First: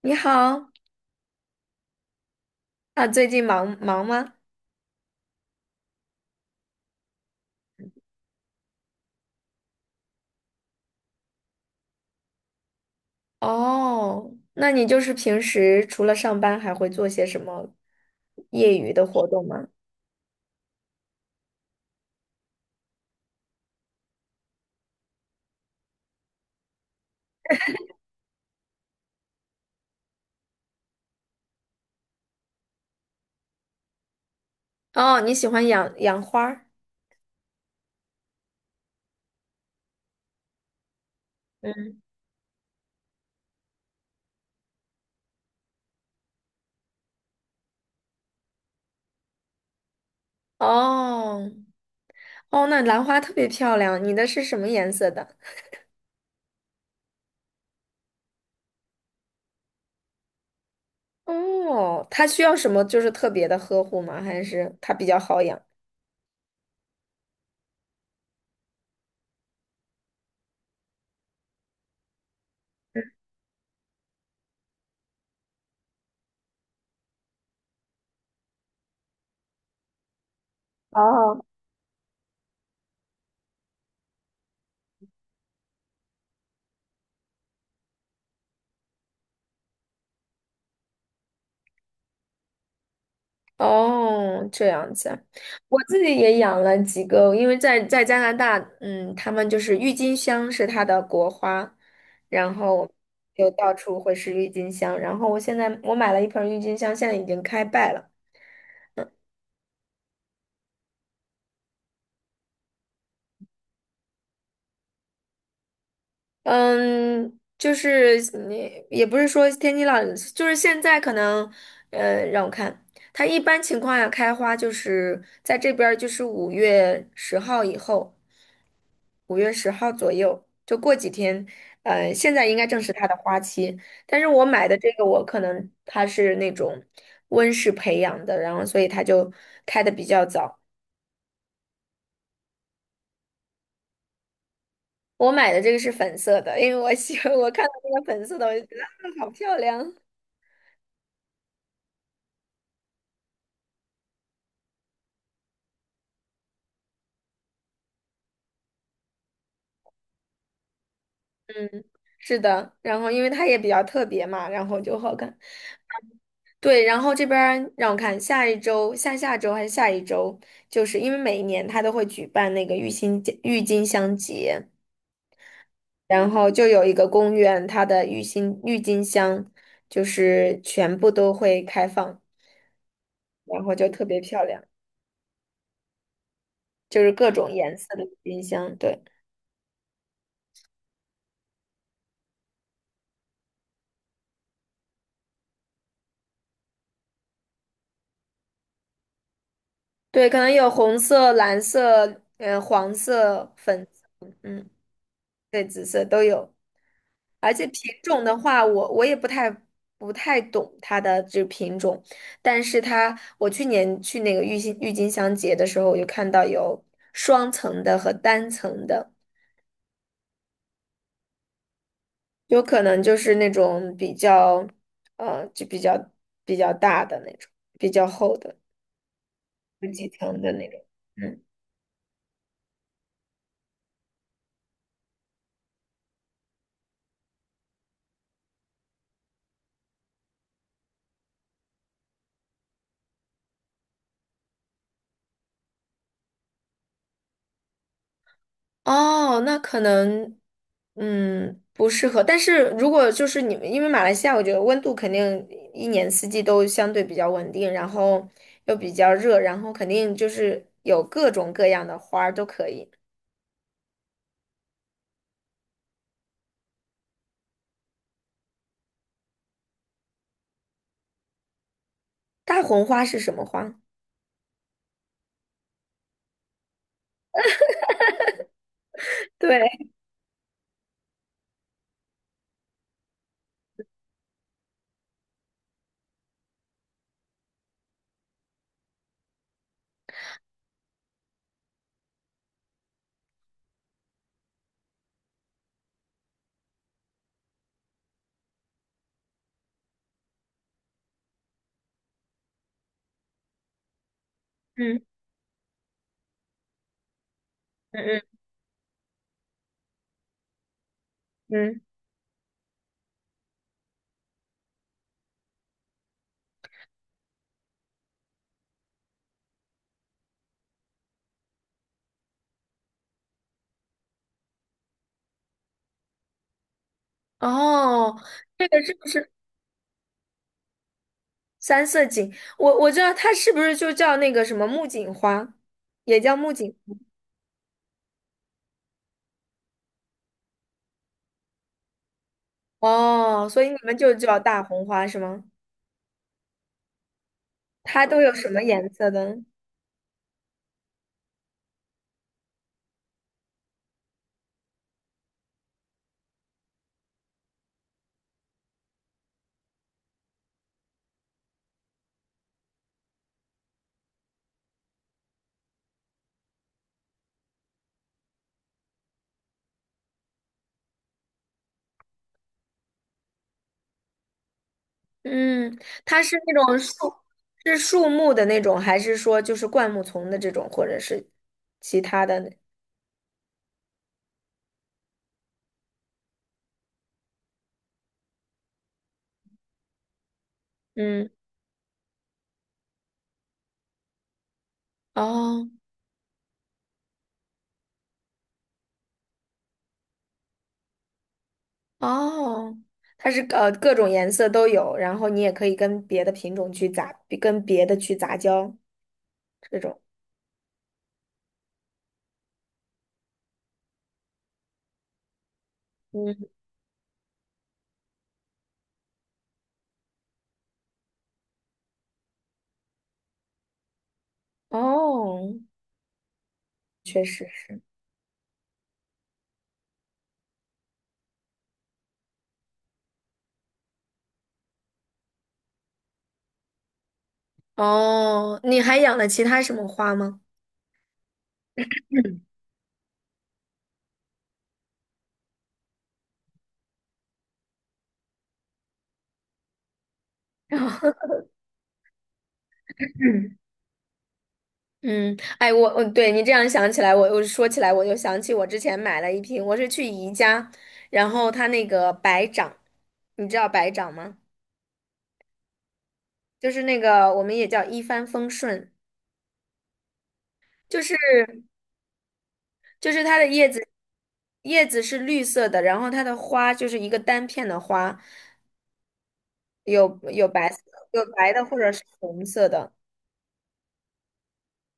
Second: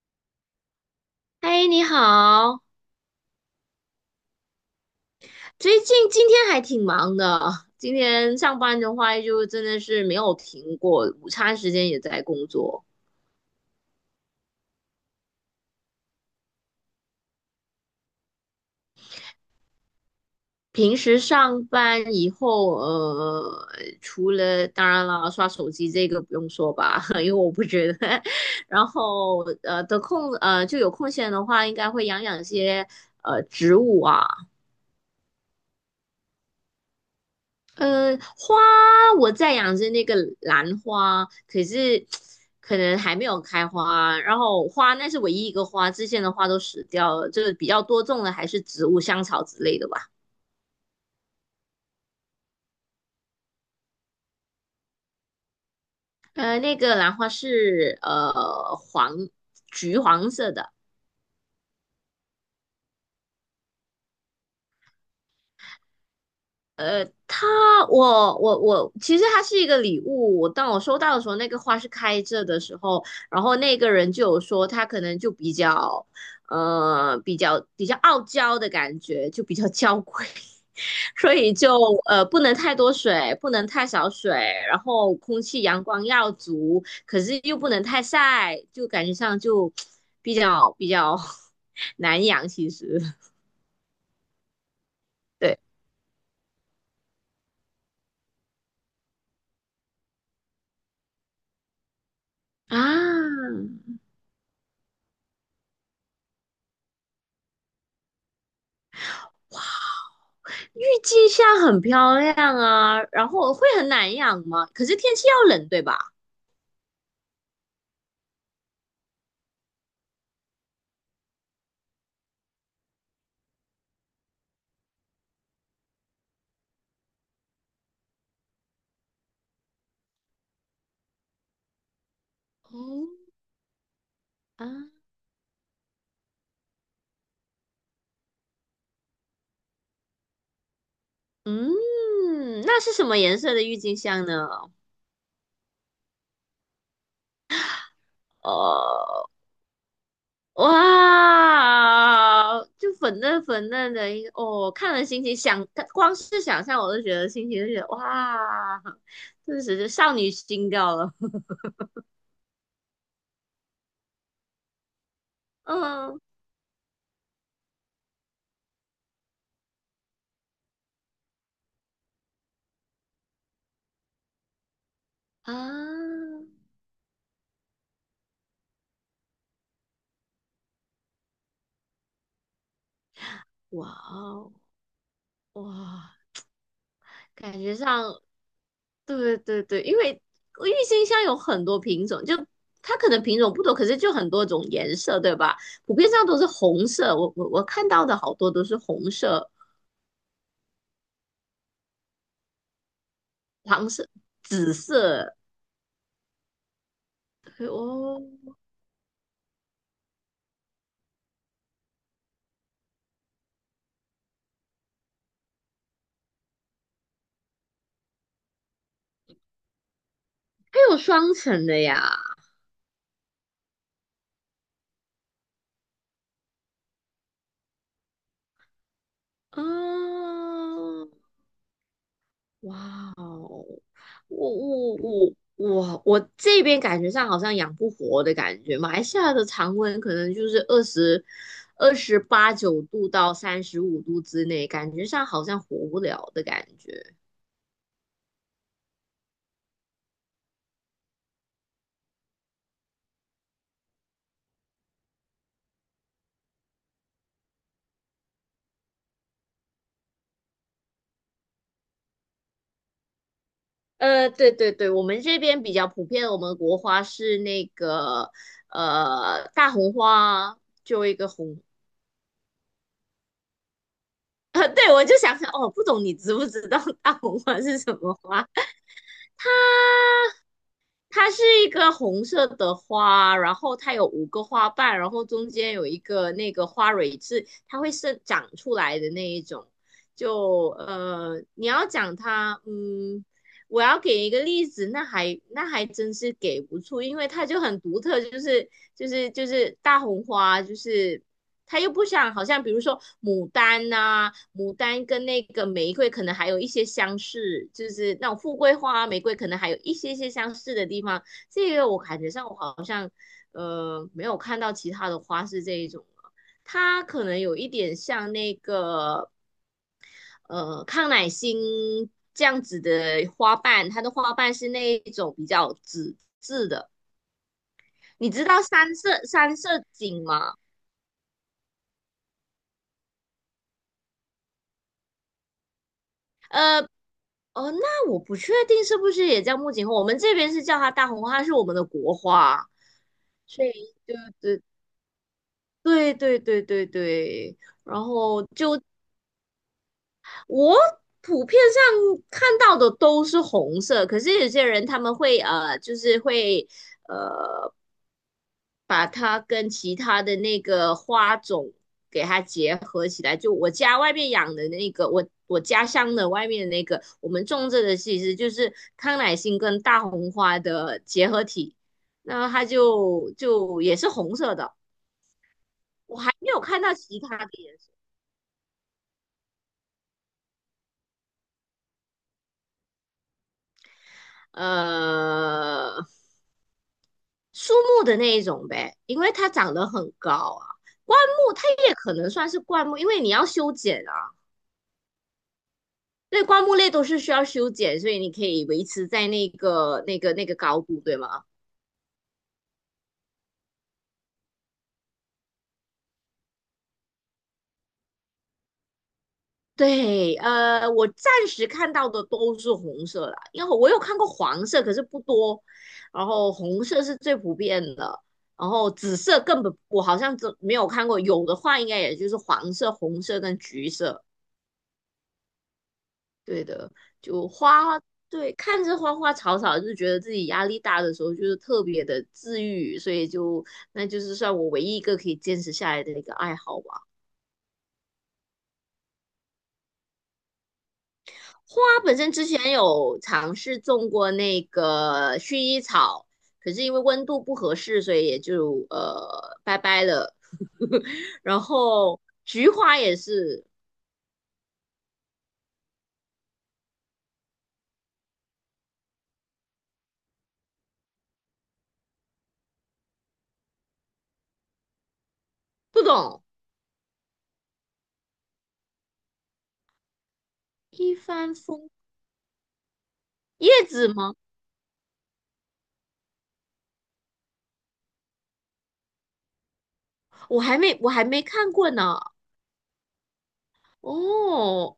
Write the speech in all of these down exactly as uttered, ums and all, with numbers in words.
你好。嗨，你好。啊，最近忙忙吗？最近今天还挺忙的，今天上班的话就真的是没有停过，午餐时间也在工作。哦，那你就是平时除了上班，还会做些什么业余的活动吗？平时上班以后，呃，除了当然了，刷手机这个不用说吧，因为我不觉得。然后呃，得空呃就有空闲的话，应该会养养些呃植物啊，哦，你喜欢养养花儿？呃，花我在养着那个兰花，可嗯。是可能还没有开花。然后花那是唯一一个花，之前的花都死掉了。这个比较多种的还是植物、香草之类的吧。哦，哦，那兰花特别漂亮，你的是什么颜色的？呃，那个兰花是呃黄橘黄色的。哦，它需要什么就是特别的呵护吗？还是它比较好养？它，我我我，其实它是一个礼物。我当我收到的时候，那个花是开着的时候，然后那个人就有说他可能就比较，呃，比较比较傲娇的感觉，就比较娇贵，所哦，以就呃不能太多水，不能太少水，然后空气阳光要足，可是又不能太晒，就感觉上就 比较比较 难养。其实，哦，这样子啊。对我自己也养了几个，因为在在加拿大，嗯，他们就是郁金香是它的国花，然后啊，就到处会是郁金香。然后我现在我买了一盆郁金香，现在已经开败了。郁金香很漂亮啊，然后会很难养吗？可是天气要冷，对吧？嗯，就是你也不是说天气老，就是现在可能，呃，让我看，它一般情况下开花就是在这边儿就是五月十号以后。五月十号左右，就过几天，呃，现在应该正是它哦，的花期。但是我啊，买的这个，我可能它是那种温室培养的，然后所以它就开的比较早。嗯，那是什么颜色的郁金香呢？我买的这个是粉色的，因为我喜欢，我看到这个粉色的，我就觉得啊，哦，好漂亮。哇，就粉嫩粉嫩的一个，哦，看了心情想，光是想象我都觉得心情就觉得哇，顿时就少女心掉了。是的，然后因为它也比较特别嘛，然后就好看。嗯对，然后这边儿让我看，下一周、下下周还是下一周，就是因为每一年它都会举办那个郁金郁金香节。啊，然后就有一个公园，它的郁金郁金香就是全部都会开放，然后就哇特别漂哦，亮，哇，就是各种感觉颜色的上郁金香。对。对对对，因为郁金香有很多品种，就它可能品种不多，可是就很多种颜色，对吧？普遍上都是红色，我我我看到的好多都是红色、对，可能有红色、蓝色、呃，黄色、粉黄色。色、嗯，紫，而且品哦，种的话，我我也不太不太懂它的这品种，但是它我去年去那个郁金郁金香节的时候，我就看到有双层的和单层的。还有双层的呀。有可能就是那种比较，呃，就比较比较大的那种，比较厚的，十几层的那种。嗯，嗯。哇哦，我我我我我这边感觉上好像养不活的感觉，马来西亚的常温可能就是二十二十八九度到三十五度之内，感觉上好像活不了的感觉。哦，那可能，嗯，不适合。但是如果就是你们，因为马来西亚，我觉得温度肯定一年四季都相对比较稳定，然后又比较热，然后肯定就是有各种各样的花儿都可以。呃，对对对，我们这边比较普遍的，我们的国花是那个呃大红花，就一个红。大红花是什么花？呃，对，我就想想，哦，不懂你知不知道大红花是什么花？对，它是一个红色的花，然后它有五个花瓣，然后中间有一个那个花蕊是它会生长出来的那一种。就呃，你要讲它，嗯，我要给一个例子，那还那还真是给不出，因为它就很独特，就是就是就是大红花，就是他又不想，好像比如说牡丹呐、牡嗯丹跟那个玫瑰可能还有一些相似，就是那嗯种富贵花、玫瑰可能还有一些些相似的地方。嗯这嗯，个我感觉上我好像呃没有看到其他的花是这一种了，它可能有一点像那个呃康乃馨这样子的花瓣，它的花瓣是那一种比较纸质的。哦，你知道这个是三不色是？三色堇吗？三色堇，我我知道它是不是就叫那个什么木槿花，也叫木槿。哦，那我不确定是不是也叫木槿花，我们这边是叫它大红花，它是我们的国花，哦，所所以以你们就对叫大对红花是吗？对对对对对，然它都有后什么就颜色的？我普遍上看到的都是红色，可是有些人他们会呃，就是会把它跟其他的那个花种给它结合起来。就我家外面养的那个，我我家乡的外面的那个，我们种这个其实就是康乃馨跟大红花的结合体，那它就就也是红色的。嗯，我它还是没那有种看到树，其他的是颜色，树木的那种，还是说就是灌木丛的这种，或者是其他的呢？呃，树木的那一种呗，因为它长得很高啊。灌嗯。木它也可能算是灌木，因为你要修剪啊。哦。对，灌木类都是需要修剪，所以你可以维持在那个、那个、那个高度，对吗？哦，它是呃各种颜色都有，然后你也可以跟别的品种去杂，跟别的去杂交这种。对，呃，我暂时看到的都是红色啦，因为我有看过黄色，可是不多。然嗯。后红色是最普遍的，然后紫色根本我好像只没有看过，有的话应该也就是黄色、红色跟橘色。哦，对的，确实就是。花，对，看着花花草草，就觉得自己压力大的时候，就是特别的治愈，所以就那就是算我唯一一个可以坚持下来的一个爱好吧。哦，你还养了其他什么花吗？花本身嗯。 之前有尝试种过那个薰衣草，可是因为温度不合适，所以也就呃拜拜了。然后菊花也嗯，是嗯，哎，我我对你这样想起来，我我说起来，我就想起我之前买了一瓶，我是去宜家，然后它那个白掌，你知道白掌吗？不懂，就是那个我们也叫一帆风顺，就一是帆风就是它的叶叶子，子吗？叶子是绿色的，然后它的花就是一个单片的花，有有我白还色，没我有还没白的看或过者是呢。红色的。哦，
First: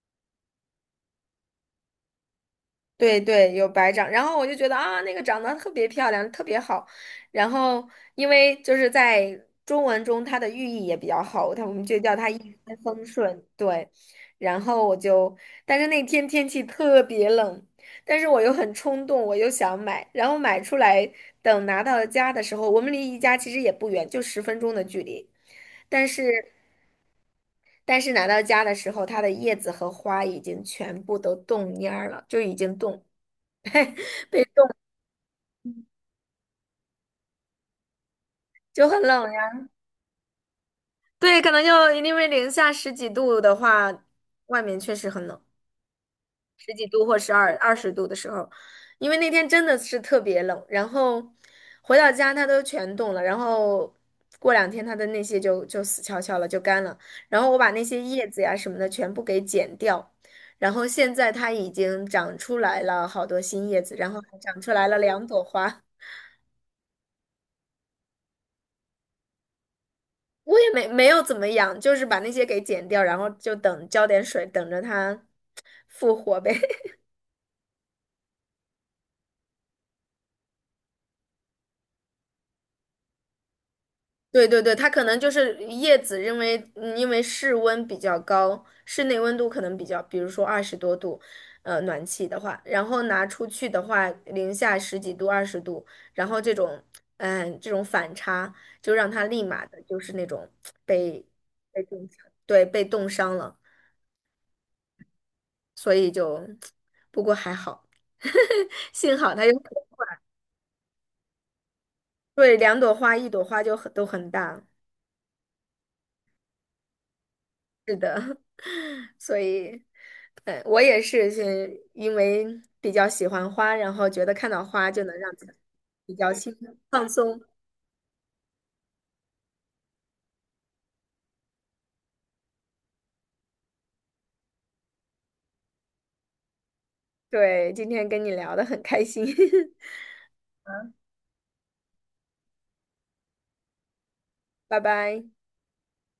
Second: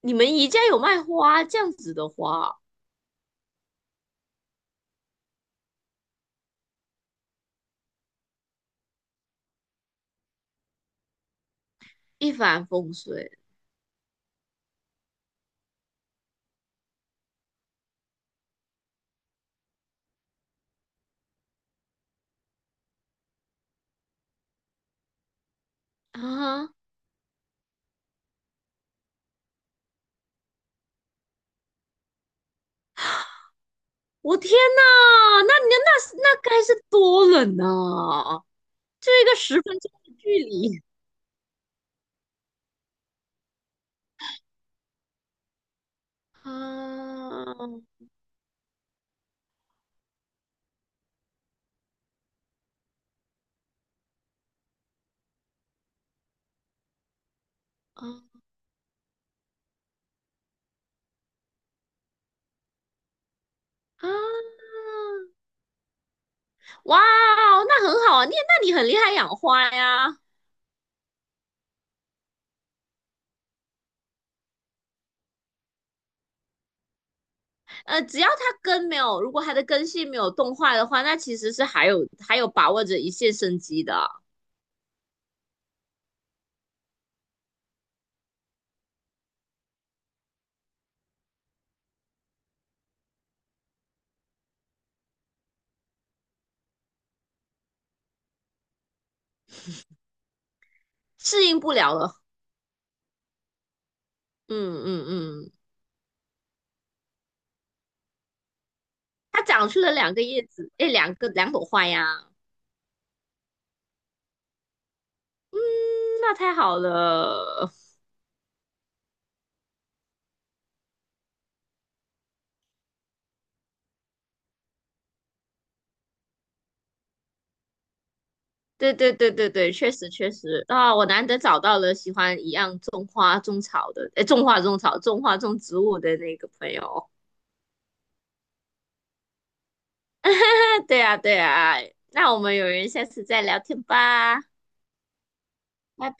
你们宜家有卖花这样子的花，对对，有白掌，然后我就觉得啊，那个长得特别漂亮，特别好。然后因为就是在中文中，它的寓意也比较好，它我们就叫它一一帆帆风风顺顺。对，然后我就，但是那天天气特别冷，但是我又很冲动，我又想买，然后买出来，等拿到家的时候，我们离宜家其实也不远，就十分钟的距离。但是啊！但是拿到家的时候，它的叶子和花已经全部都冻蔫儿了，就已经冻，我天呐，那你那那该是多冷呐，就很就冷。一个十呀。分钟的距离对，可能就因为零下十几度的话，外面确实很冷，十几度啊或十二二十度的时候，因为那天真的是特别冷，然后回到家它都全冻了，然后过两天它的那些就就死翘翘了，就干了，然后我把那些叶子啊呀什么的全部给剪掉，然后现在它已经长出来了好多新叶子，啊！然后还长出来了两朵花。哇哦那很好啊，你那你很厉害养花呀。我也没没有怎么养，就是把那些给剪掉，然后就等浇点水，等着它复活呗。呃，只要它根没有，如果它的根系没有冻坏的话，那其实是还有还有把握着一线生机的，对对对，它可能就是叶子，因为嗯因为室温比较高，室内温度可能比较，比如说二十多度，呃，暖气的话，然后拿出去的话，零下十几度、二十度，然后这种，嗯，这种反差就让它立马的就是那种被适应不被了冻了。伤，对，被冻伤了，嗯嗯嗯。所以就，不过还好，幸好它它有，长出了两个叶子，哎，两个两朵花呀，对，两朵花，一朵花就很都很大。嗯那太好了。是的，所以，呃，我也是，是因为比较喜欢花，然后觉得看到花就能让自己比较心放松。对对对对对，确实确实啊，我难得找到了喜欢一样种花种草的，哎，种花种草、种花种植物的那个朋友。对，今天跟你聊得很开心，对啊对啊，哎那我们有缘下次再聊天吧，拜拜。拜拜。